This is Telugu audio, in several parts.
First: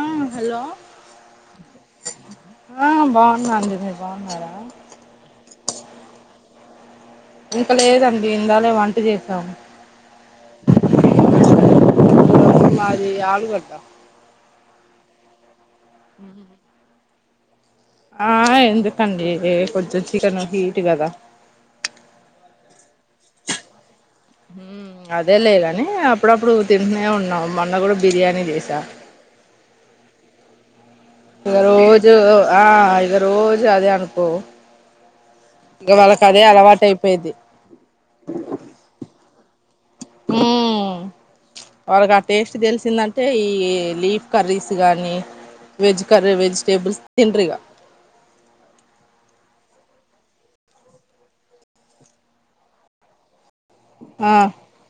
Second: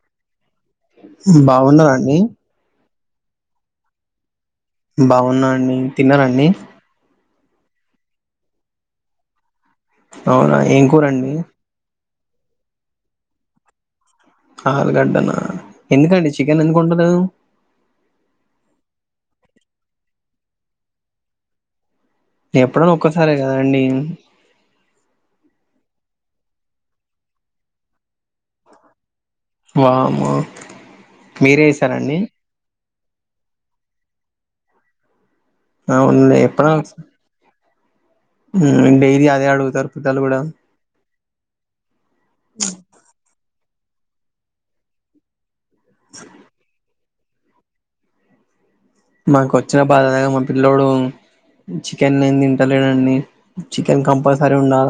ఆ హలో ఉమ్ బావున్నరా అండి ఆ బావున్నా అండి మీరు బావున్నారా బావున్నా అండి తిన్నరా అండి ఇంక లేదండి ఇందాలే వంట చేసాం అవునా ఏం కూరండి మాది ఆలుగడ్డ ఆలుగడ్డ నా ఎందుకండి చికెన్ ఎందుకు వండలేదు ఆ ఎందుకండి [unintelligible] చికెను హీటు కదా ఎప్పుడన్నా ఒక్కసారే కదండి [inaudible] ఉమ్ అదేలే గానీ అప్పుడప్పుడూ తింటూనే ఉన్నాం మొన్న గూడా బిర్యానీ చేశా వామ్మో ఇగ మీరే రోజూ చేసారండి ఆల్ గ రోజూ అదే అనుకో ఇగ వాళ్ళకి అవునులే అదే ఎప్పనా అలవాటు అయిపోయిద్ది ఊ అంటే ఇది ఆ దే అడుగుతారు పిల్లలు కూడా ఊ వాళ్ళకు ఆ టేస్టు తెలిసిందంటే ఈ లీఫ్ కర్రీస్ గానీ వెజ్ కర్రే వెజిటేబుల్స్ తిన్రు ఇగ మాకు వచ్చిన బాధ [unintelligible] మా పిల్లోడు చికెన్ ఏం తింటలేడండి చికెన్ ఆ కంపల్సరీ ఉండాల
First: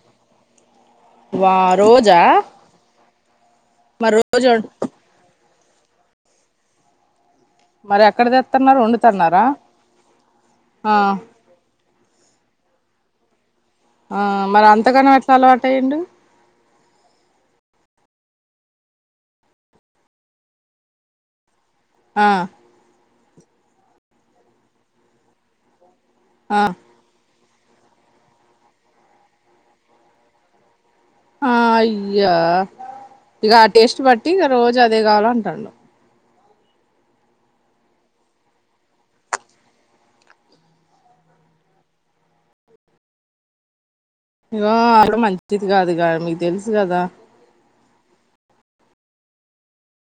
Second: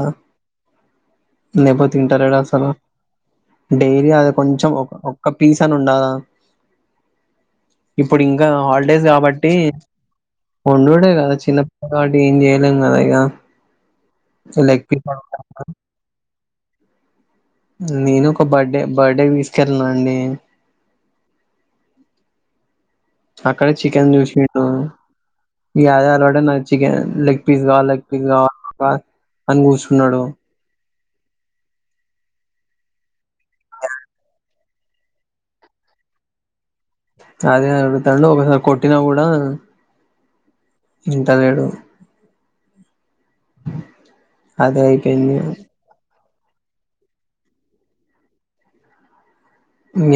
వా రోజా అసలు డైలీ మరి అది రోజు కొంచెం ఒక ఒక్క పీస్ అను ఉండాల మరెక్కడ తెత్తన్నారు ఒండు కాబట్టి వండుడే కదా చిన్నప్పటి ఏం ఏం కాలేదు గా ఆ మరి అంతగానం ఎట్లా అలవాటయ్యిండు నేను ఒక బర్డే బర్డే తీసుకెళ్ళనా అండి ఆ అక్కడ చికెన్ చూసిండు ఆ [inaudible] chicken like pizza like pizza అని కూర్చున్నాడు ఆ అయ్యా ఇక ఆ టెస్టు బట్టి ఇక రోజు అదే కావాల అంటాన్నా అదే అడుగుతాండు ఒకసారి కొట్టినా కూడా ఇంట లేడు ఇక అదే అవిడ అయిపోయింది మంచిది కాదు కా తెలుసు కదా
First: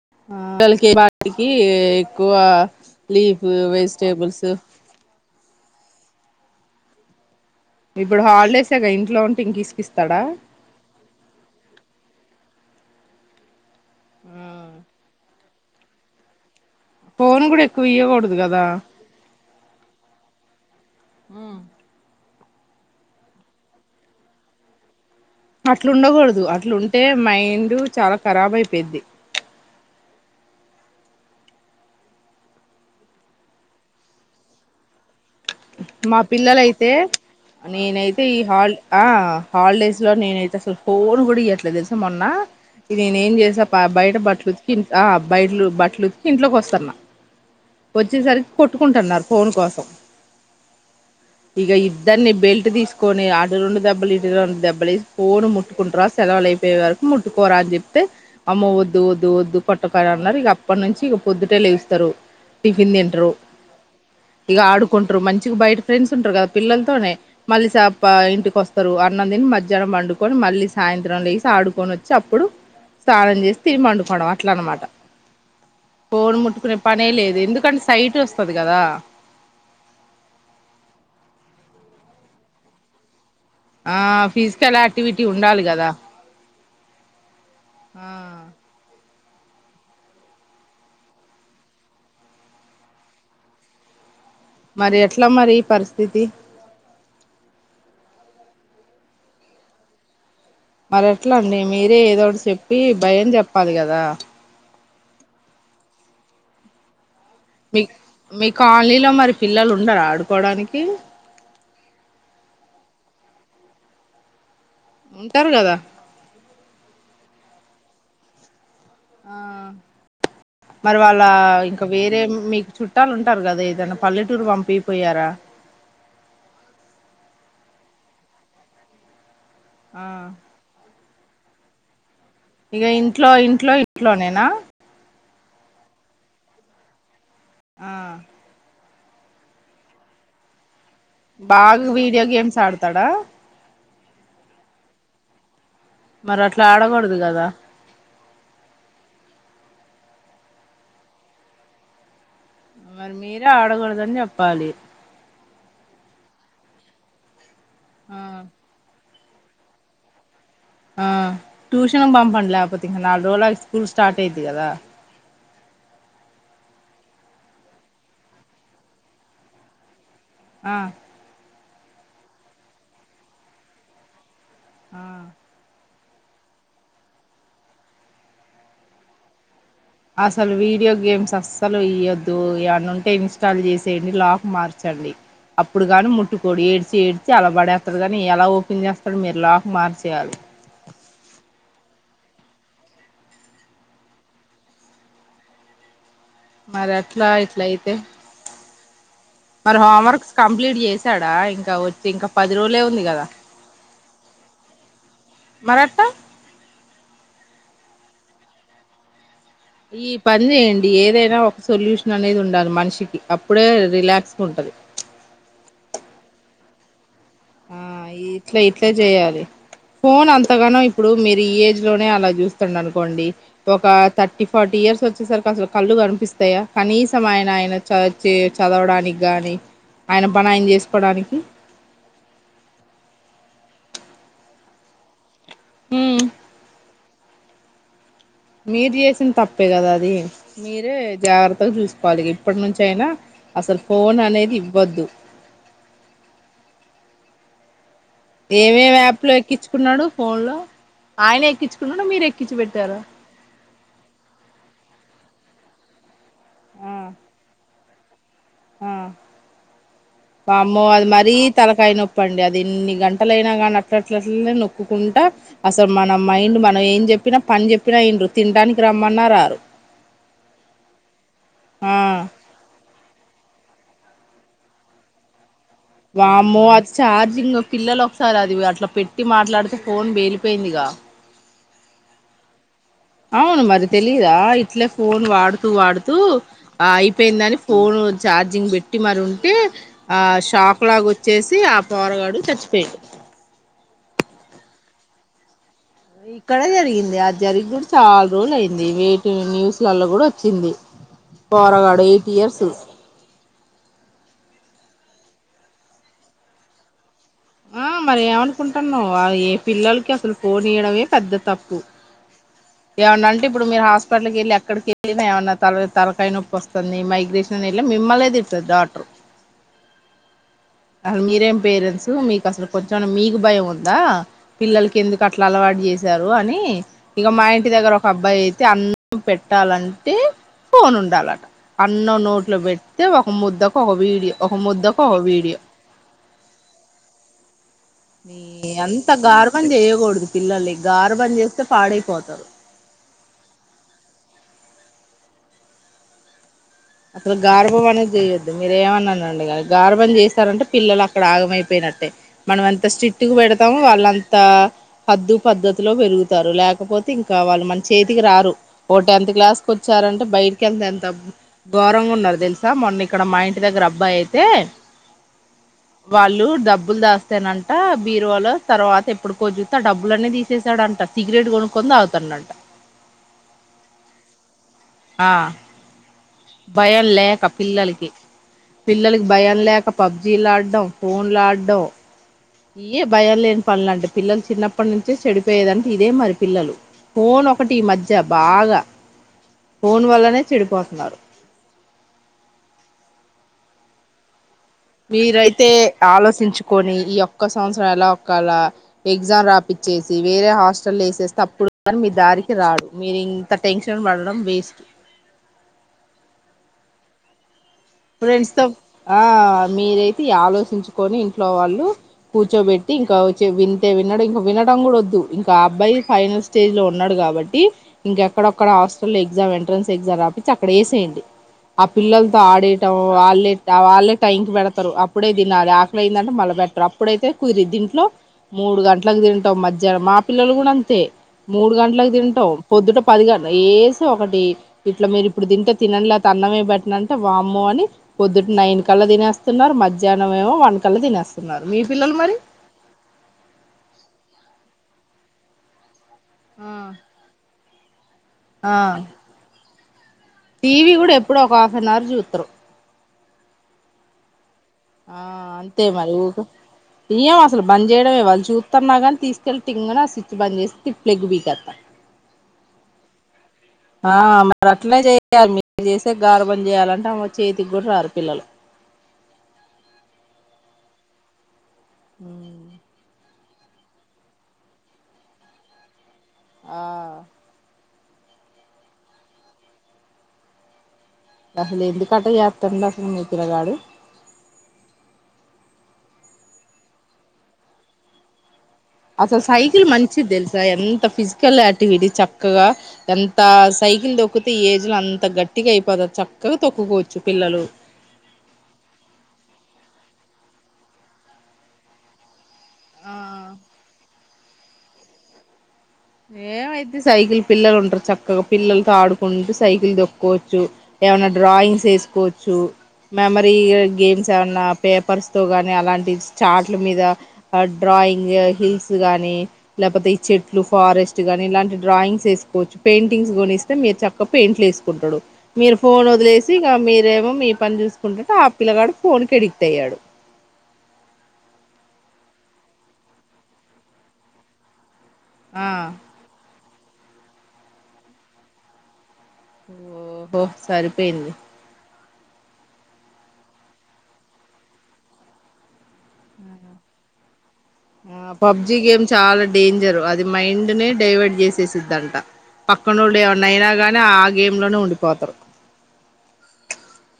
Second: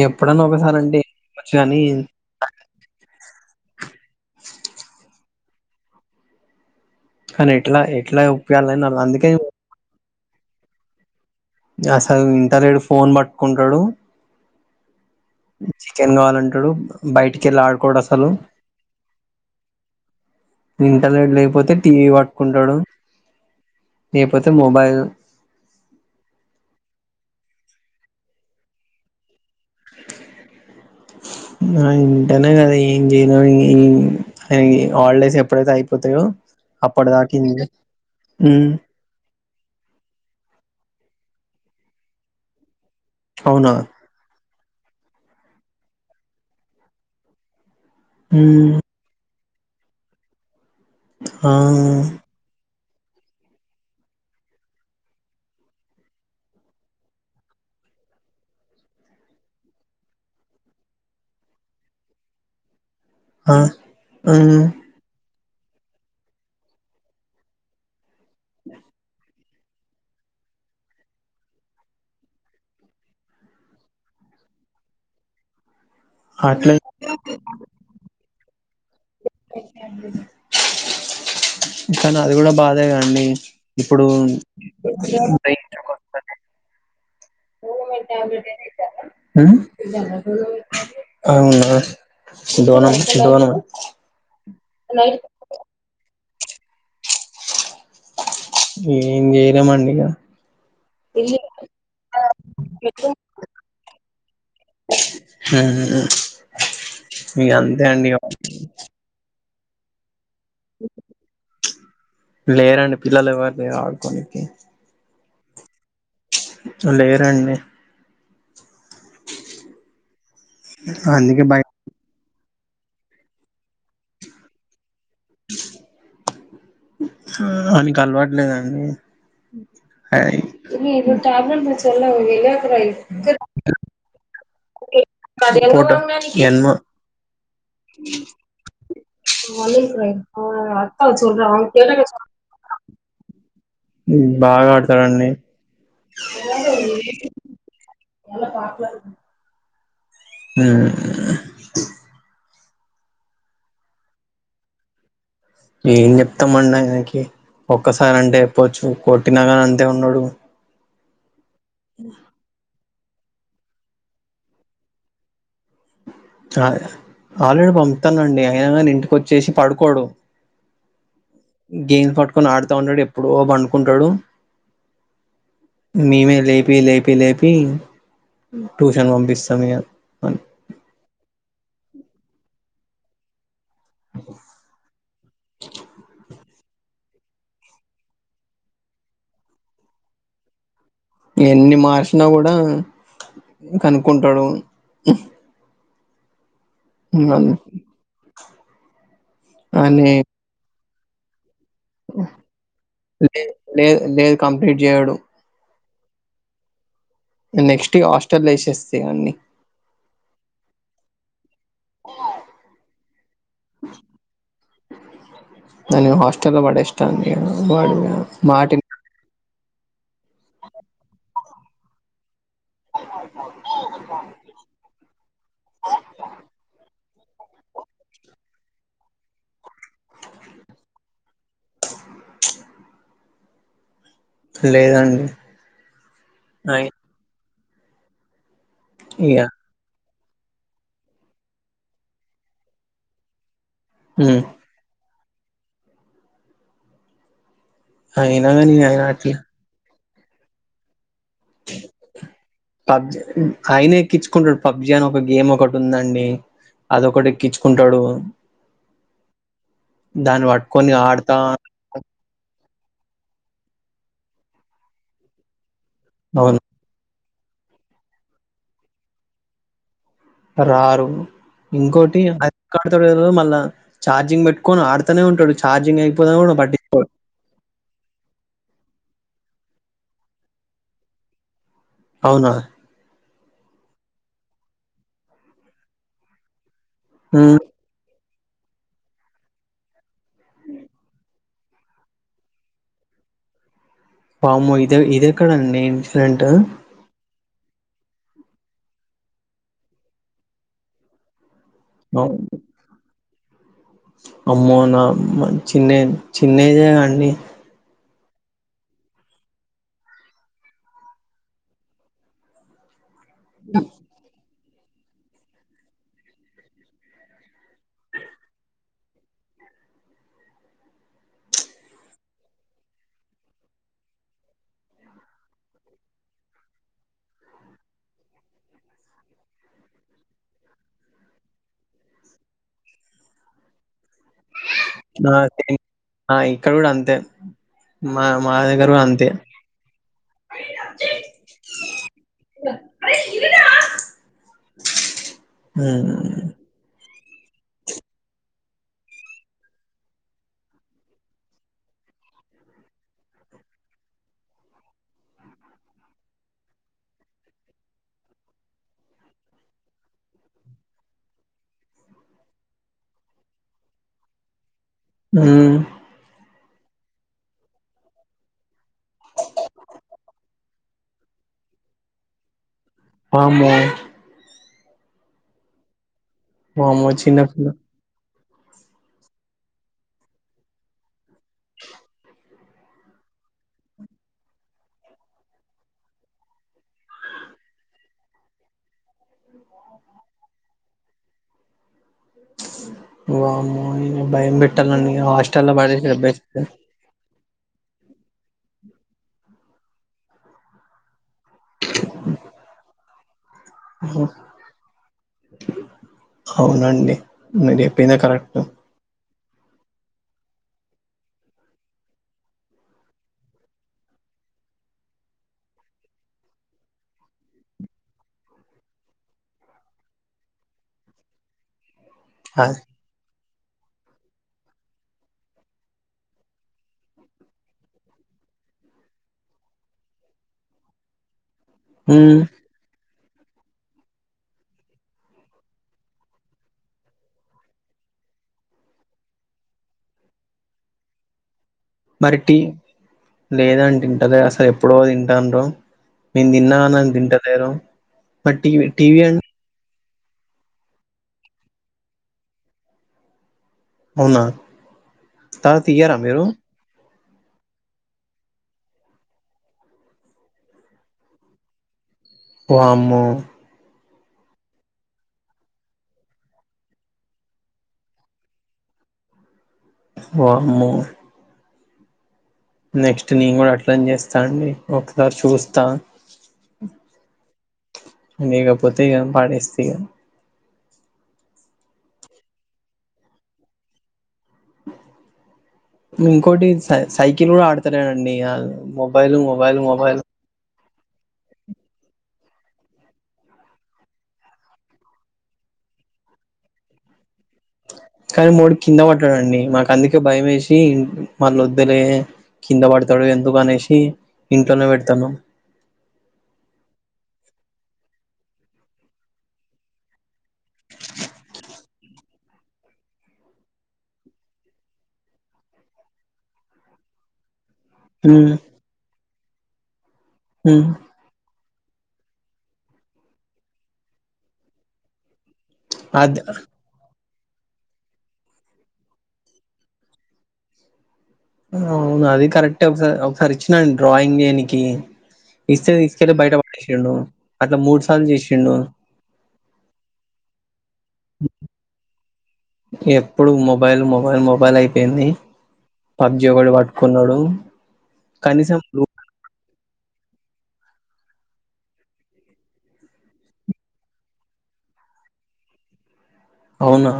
ఎప్పుడన్నా ఒకసారి లకి అంటే వాటికి ఇవ్వచ్చు కానీ ఎక్కువ లీవ్ వేస్ట్ టేబుల్స్ కానీ ఎట్లా ఎట్లా ఇప్పుడు ఒప్పియాలని హాలిడేసేగా నాకు ఇంట్లో అందుకే ఉంటే ఇంక ఇసుకిస్తాడా అసలు ఇంటలేడు ఫోన్ పట్టుకుంటాడు చికెన్ కావాలంటాడు బయటికి ఫోన్ వెళ్ళి కూడా ఎక్కువ ఆడుకోడు అసలు ఇయ్యకూడదు కదా ఇంటర్నెట్ లేకపోతే టీవీ వాట్ కుంటాడు లేకపోతే మొబైల్ మైండు చాలా ఖరాబ్ అయిపోయిది ఆ ఇంటనే కదా ఏం చేయలే ఆయన హాలిడేస్ ఎ మా పిల్లలైతే ఇంతే. నేనైతే ఈ ఉమ్ హాల్ హాలిడేస్ లో నేనైతే అసలు ఫోన్ కూడా ఇయ్యట్లే తెలుసా మొన్న ఇ నేను ఏం చేసా అవునా బయట బట్టలు బయలు బట్టలు ఉతికి ఇంట్లోకి వస్తన్న వచ్చేసరికి ఉమ్ కొట్టుకుంటన్నారు ఫోన్ కోసం ఆ ఇక ఇద్దరిని బెల్ట్ తీసుకు ట్టుకొని అటు రెండు దెబ్బలు ఇటు రెండు దెబ్బలు ఏసీ ఫోన్ ముట్టుకుంటరా సెలవులు అయిపోయే వరకు ముట్టుకోరా అని చెప్తే అమ్మ వద్దు వద్దు వద్దు కొట్టకు అని అన్నారు ఇక అప్పటి నుంచిక పొద్దుటే లేస్తారు టిఫిన్ తింట ఆ ఉమ్ మంచిగ బయట ఫ్రెండ్స్ ఉంటారు కదా పిల్లలతోనే మళ్ళీ ఇంటికోస్తారు అన్నం తిని మధ్య జనం పండుకొని మళ్ళీ సాయంత్రం లేసి, ఆడుకొని వచ్చి అప్పుడు స్నానం చేసి, తిని పండుకోవడం అట్ల అనమాట. పోన్ అట్లే ముట్టుకునే పనే లేదు ఎందుకంటే సైట్ వస్తది కదా కానీ అది కూడా బాధే కదా అండి ఆ ఫిజికల్ యాక్టివిటీ ఉండాలి కదా ఓ ఆ పెట్టి అంలేట్ ఏసేస్తా ఉ అవునా ఇంతవనం ఇంతవనం మరి ఎట్లా మరి ఈ పరిస్థితి ఏం చేయలేమండి మరెట్లాండి మీరే ఏదోటి చెప్పి భయం చెప్పాలి కదా హు ఉ ఉ మీ అంతే అండిఇగ మీ కాలనీలో మరి పిల్లలు ఉండరాడు పోడానికి లేరండి పిల్లలు ఎవరు లేరు ఆడుకోనికి ఉంటారు కదా లేరండి ఆ మరి వాళ్ళ అందుకే బయ ఇంకా వేరే మీకు చుట్టాలు ఉంటారు కదా ఏదైనా పల్లెటూరు పంపి పోయారా ఊ వానికి అలవాటులేదండి ఆ హాయ్ ట్యాబ్లెట్ మచ్చల్లా పోయి ఇక ఇంట్లో ఇంట్లో ఇంట్లోనే నా ఫోటో నో అ ఆ వాళ్ళు న్ బాగా ఫ వీడియో గేమ్స్ ఆడతాడా ఉ బాగా ఆడతాడండి మరి అట్లా ఆడకూడదు కదా ఉ మరి మీరే ఆడకూడదని చెప్పాలి ఏం చెప్తాంమన్న ఇనకి ఒక్కసారి ఆ అంటే చెప్పచ్చు కొట్టిన కాని అంతే ఉన్నాడు ఆ ట్యూషన్ పంపండి లేతేపో ఇంకా నాలుగు రోజులకి స్కూల్ స్టార్ట్ అయిది కదా ఆల్రెడీ పంపుతానండి అయినా కాని ఇంటికి వచ్చేసి పడుకోడు ఆ గేమ్స్ పట్టుకొని ఆడుతా ఉంటాడు ఎప్పుడు పండుకుంటడు ఆ మేమే లేపి లేపి లేపి ట్యూషన్ పంపిస్తాము ఇగ అన్ అసలు వీడియో గేమ్స్ అస్స్ సలు ఇయొద్దు ఎవన్న ఉంటే ఇన్స్టాల్ చేసి చేడి లాక్ మార్చండి అప్పుడు గాను ముట్టు అప్పుడు ఏడ్చి ఏడ్చి అలా పడేస్తడు కానీ ఎలా ఓపెన్ చేస్తాడు మీరు లాక్ మార్చేయాలి ఎన్ని మార్సినా కూడా కనుక్కుంటాడు మరి అట్లా హ్మ్. అన్ ఇట్ల అయితే మరి హోమ్ అని వర్క్స్ కంప్లీట్ చేస్ త్తాడా ఇంగ లే లేదు లేదు కంప్లీట్ చేయడు మరట్లా నెక్స్ట్ ఆస్టల్ ఏసేస్తే అన్ని ఈ పని చేయండి ఏదైనా ఒ సొల్యూషన్ అనేది ఉండాలి మనిషికి అప్పుడే రిలాక్స్ ఉంటది తను హాస్టెల్ లో పడేషీ ఆ వాడిగా ఇట్లా మాటిని ఇట్లే చేయాలి ఫోన్ అంతగానో ఇప్పుడు మీరు ఈ ఏజ్ లోనే అలా చూస్ అనుకోండి ఒక థర్టీ ఫార్టీ ఇయర్స్ వచ్చేసరికి అసలు కళ్ళు కనిపిస్తాయా కానీస్ సం ఆయన ఆయన చ చే చదవడానికి గాని ఆయన పణ ఆయన చేసుకోడానికి లేదండి ఉమ్ అయి మీరు చేసిన ఇగ తప్పే కదా అది మీరే జాగ్రత్తగా చూసుకోవాలి ఇగ ఇప్పటి నుంచఅయినా అసలు ఫోన్ హ్మ్. అనేది ఇవ్వద్దు అయినా గాని ఏమేం ఆయన యాప్ లో ఎక్కించుకున్నాడు ఫోన్ లో ఆయన ఎక్కించుకున్నాడు మీరు ఎక్కించి పెట్టారా పబ్జ అయినే ఎక్కిచ్చుకున్నాడు పబ్జి విజయాన్ ఒక గేమ్ ఒకటి ఉందండి ఆ అదొకటి ఎక్కిచ్చుకుంటాడు ఆ వమ్మో పట్టుకొని అది మారి ఆడతా తలకాయ నొప్ప తప్పండి అది ఎన్ని గంటల అయినా కానీ అట్లట్లట్ల నొక్కుకుంటా అసలు మన మైండ్ అవును మనం ఏం చెప్ చెప్పిన పని చెప్పినా యిన్రు తినడానికి రమ్మన్న రారు రారు ఆ ఇంకోటి అధ త మళ్ళా చార్జింగ్ పెట్టుకొని ఆడుతనే ఉంటాడు ఛార్జింగ్ అయిపోదా కూడా వామో అది పట్టించుకోడు చఛార్జింగ్ పిల్లలు ఒకసారి అది అట్లా పెట్ పట్టి మాట్లాడితే ఫోన్ వేలిపోయిందిగా అవునా అవును మరి తెలీదా ఇట్లే ఫోన్ వాడుతూ వాడుతూ ఆ ఉమ్ అయిపోయిందని ఫోన్ చార్జింగ్ పెట్టి మరి ఉంటే ఆ షాక్ లాగా వచ్చేసి ఆ పొరగాడు చచ్చిపోయాడు వామో ఇద ఇది ఎక్కడండి నేను ఈక్కడే జరిగింది అది జరిగి కూడా చాలా రోజు అయింది వేటి న్యూస్లలో కూడా వచ్చింది పోరగాడు ఎయిట్ ఇయర్సు అమ్మో నా చిన్న చిన్నఏజ్ అండి ఆ మర ఏమనుకుంటున్నావె ఏ పిల్లలకి అసలు ఫోన్ ఇయడమే పెద్ద తప్పు ఏమన్నంటె ఇప్పుడు మీరు హాస్పిటల్కి వెళ్ళి అ క్కడికెళ్ళినా ఏమన్నా త తలకాయ నొప్పి వస్తుంది మైగ్రేషన్ వెళ్ళి మిమ్మల్లే తిస్తుంది డాటారు అసలు మీరేం పేరెంట్స్ మీకు అసలు కొంచెమ మీకు భయం ఉందా పిల్లలకి ఎందుకు అట్లా అలవాటు చేసారు అని ఇగ మా ఇంటి దగ్గర ఒక అబ్బాయి అయితే అన్నం పెట్టాలంటే ఫోన్ ఉండాలట అన్నం నోట్లో పెడితే ఒక ముద్దకు ఒక వీడియో ఒక ముద్దకు ఒక నా వీడియో ఆ ఇక్కడకూడా అంతే మా మీ మా దగ్గర కూడా అంత అంతే గార్భం చేయకూడదు పిల్లల్లి గార్భం చేస్తే పాడైపోతారు ఊ అసలు గార్భం అనేది చేయొద్దు మీరేమన్నానండి కానీ గార్భం చేస్తారంటే పిల్లలు అక్కడ ఆగమైపోయినట్టే మనం ఎంత స్ట్రిక్ట్గా పెడతా వాళ్ళంత హద్దు పద్ధతిలో పెరుగుతారు లేకపోతే ఇంకా వాళ్ళు మన చేతికి రారు ఓ టెన్త్ క్లాస్కి వచ్చారంటే బయటికెంత ఎంత ఘరంగా ఉన్నారు తెలుసా మొన్న ఇక్కడ మా ఇంటి దగ్గర అబ్బాయి అయితే ఉమ్ వాళ్ళు దబ్బ బ్బులు దాస్తానంట బీరువాలో తర్వాత ఎప్పుడుకో చూస్తా డబ్బులన్నీ తీసేసాడు అంటా సిగరెట్ కొనుక్కొని తాగుతాండంట వామ్మో ఆ భయం వామ్మో లేక చిన్నపిల్ల పిల్లలకి పిల్లలకి భయం లేక పబ్జీలా ఆడ్డం ఫోన్ లాడ్డం ఇఎ భయం లేని పనుల అంటే పిల్లలు చిన్నప్పటి నుంచే చెడిపోయేదంటే ఇదే మరి పిల్లలు ఫోన్ ఒకటి ఈ మధ్య బాగా ఫోన్ వల్లనే చెడిపోతున్నారు వామో ఇ భయం పె మీరైతే ఆలోచించుకొని ఈ యొ ఒక్క సంవత్సరం ఎలా ఒకేళ ఎగ్జామ్ రాపిచ్చేసి వేరే హాస్టల్ వేసేసి తప్పుడు కానీ మీ దారికి రాడు మీరుం అవునండి మీరు చెప్పిందే ఫ్రెండ్స్ కరెక్ట్ తో మీరైతే ఆలోచించుకొని ఇంట్లో వాళ్ళు కూర్చోబెట్టి ఇంకా వ వింటే విన్నాడు ఇంకా వినడం కూడా వద్దు ఇంకా అబ్బాయి ఫైనల్ స్టేజ్ లో ఉన్నాడు కాబట్టి ఇంకెక్కడక్కడ హాస్టల్ ఎగ్జామ్ ఎంట్రన్స్ ఎగ్జామ్ రాపిచ్చి అక్కడేయండి పిల్లలతో ఆడే అది వాళ్ళే వాళ్ళే టైం కి పెడతారు అప్పుడే తినాలి ఆకలి అయిందంటే మళ్ళా బెట్టరు అప్పుడైతే కుదిరి దీంట్లో మూడు గంటలకు తింటాం మధ్యాహ్నం మా పిల్లలు కూడా అంతే మూడు గంటలకు ఉమ్ తింటాం పొద్దుట పదిగాంట వేసి ఒకటి ఇట్లా మీరు ఇప్పుడు తింటే తినండి లేకపోతే అన్నమే పెట్టను అంటే వా అమ్మో అని పొద్దుటి నైన్ కళ్ళ తినేస్తున్నారు మధ్యాహ్నం ఏమో వన్ కళ్ళ తినేస్తున్నారు మీ పిల్లలు మరి టీ లేదంటే ఇంటలే అసలు ఎప్పుడు ఎప్పుడో తింటారు నేను ఆ తిన్నాని తింటలేరు మట్ ఆ టీవ టీవీ అండి టీవీ కూడా ఎప్పుడో ఒక హాఫ్ అన్ అవర్ చూస్తారు అవునా ఆ అంతే తర్వాత మరి ఇయ్యరా ఊకు మీరు ఇయ్యాం అసలు బంద్ చేయడం ఇవ్వాల చూస్తున్నా కానీ తీసుకెళ్లి తింగన ఆ స్విచ్ బంద్ చేసి ప్లగ్ పీకస్త వామ్మో ఆ మరి అట్లనే చేయ్యాలి మీరు చేసే గారు పని చేయాలంటే చేతికి కూడా రారు పిల్లలు వామ్మో ఉ నెక్స్ట్ నేను కూడా అట్లని చేస్తా అండి ఒకసారి చూస్తా ఆ ఇయ్యకపోతే పడేస్తా ఇగా అసలు ఎందుకట చేస్తాండు అసలు మీ పిల్లగాడు ఇంకోటి సై సైకిల్ కూడా ఆడతలేడండి వాు అసల్ సైకిల్ మంచిదెల్సా ఎంత అంత ఫిజికల్ యాక్టివిటీ చక్కగా ఎంత సైకిల్ తొక్కితే ఏజ్ లో అంత గట్టిగా అయిపోతు చక్కగా తొక్కుకోవచ్చు పిల్లలు కానీ మా వోడు కింద పడ్డడండి మాకు అందుకే భయం వేసి మళ్ళ వద్దలే కింద పడతాడు ఆ ఎందుకు అనేసి ఇంట్లోనే పెడతాను ఏమైద్ది సైకిల్ పిల్లలు ఉంటారు చక్కగా పిల్లలతో ఆడుకుంటూ సైకిల్ దొక్కోవచ్చు ఏమన్నా డ్రాయింగ్స్ వేసుకోవచ్చు మెమరీ గేమ్స్ ఏమైన్నా పేపర్స్ తో గాని అలాంటి చాట్ల మీద డ్రాయింగ్ హ్మ్ హిల్స్ గానీ ఇలాపోతే ఈ చెట్ హ్మ్ ఫారెస్ట్ గాని ఇలాంటి డ్రాయింగ్స్ వేసుకోవచ్చు పెయింటింగ్స్ కొనిస్తే మీరు చక్కగా పెయింట్లు వేసుకుంటాడు మీరు ఫోన్ అది వదిలేసి ఇక మీరేమో మీ పని చూసుకుంటా ఆ పిల్లగాడు ఫోన్ కి అడిక్ట్ అయ్యాడు అవును అది కరెక్టే ఒకసారి ఒకసారి ఇచ్చినండి డ్రాయింగ్ చేయనికి ఆ ఇస్తే తీసుకెళ్లి బయట చేసిండు అట్లా మూడు సార్లు చేసిండు ఓహో సరిపోయింది ఎప్పుడు మొబైల్ మొబైల్ మొబైల్ అయిపోయింది పబ్జి ఒకటి పట్టుకున్నాడు ఆ పబ్జి కనీసం గేమ్ చాలా డేంజరు అది మైండ్ ని డైవర్ట్ చేసేసిద్దంట పక్కనోళ్ళు ఏవనయినా గాని ఆ గేమ్ లోనే ఉండిపోతారు అవునా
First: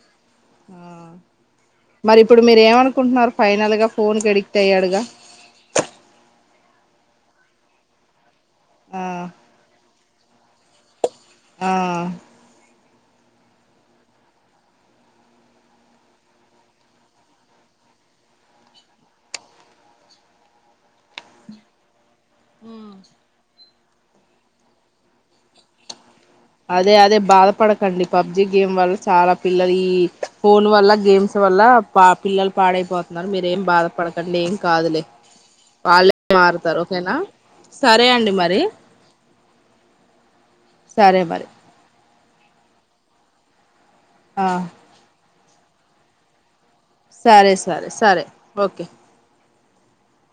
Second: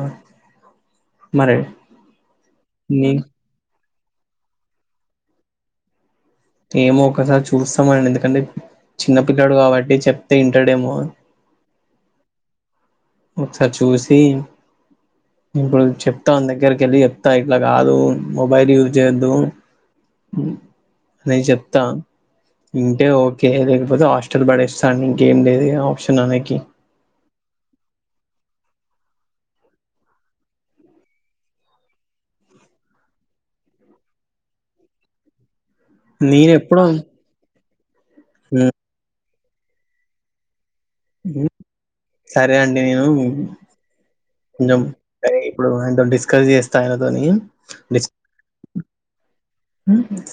ఉమ్ మరి మరి ఇప్పుడు మీరు నీ ఏమనుకుంటున్నారు ఫైనల్ గా ఫోన్ కి ఎడిక్ట్ అయ్యాడుగా ఏమో ఒకసారి చూస్తామనండి ఎందుకంటే ఆ చిన్న పిల్లడు కాబట్టి చెప్ ఇంటడేమో ఆ ఒకసారి చూసి ఇప్పుడు చెప్తా దగ్గరికి వెళ్ళి చెప్తా ఇట్లా కాదు మొబైల్ యూజ్ చేయొద్దు ఉమ్ అని చెప్తా ఇంటే ఓకే కాకపోతే హాస్టల్ పడేస్తాను ఇంకేం లేదు ఇగ ఆప్షన్ ఆమెకి అదే అదే బాధపడ కండి పబ్జీ గేమ్ వల్ల చాలా పిల్లలు ఈ ఫోన్ వల్ల గేమ్స్ వల్ల పా పిల్లలు పాడైపోతున్నారు మీరేం బాధపడకండి ఏం కాదులే వాళ్ళ నేను మారుతారు ఎప్పుడో ఓకేనా సరే అండి మరి సరే మరి సరే అండి నేను ఆ ఉన్ జం సరే ఇప్పుడు డిస్కస్ చేస్తా ఆయనతోని సరే సరే డిస్ సరే ఓకే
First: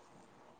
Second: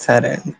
సరే అండి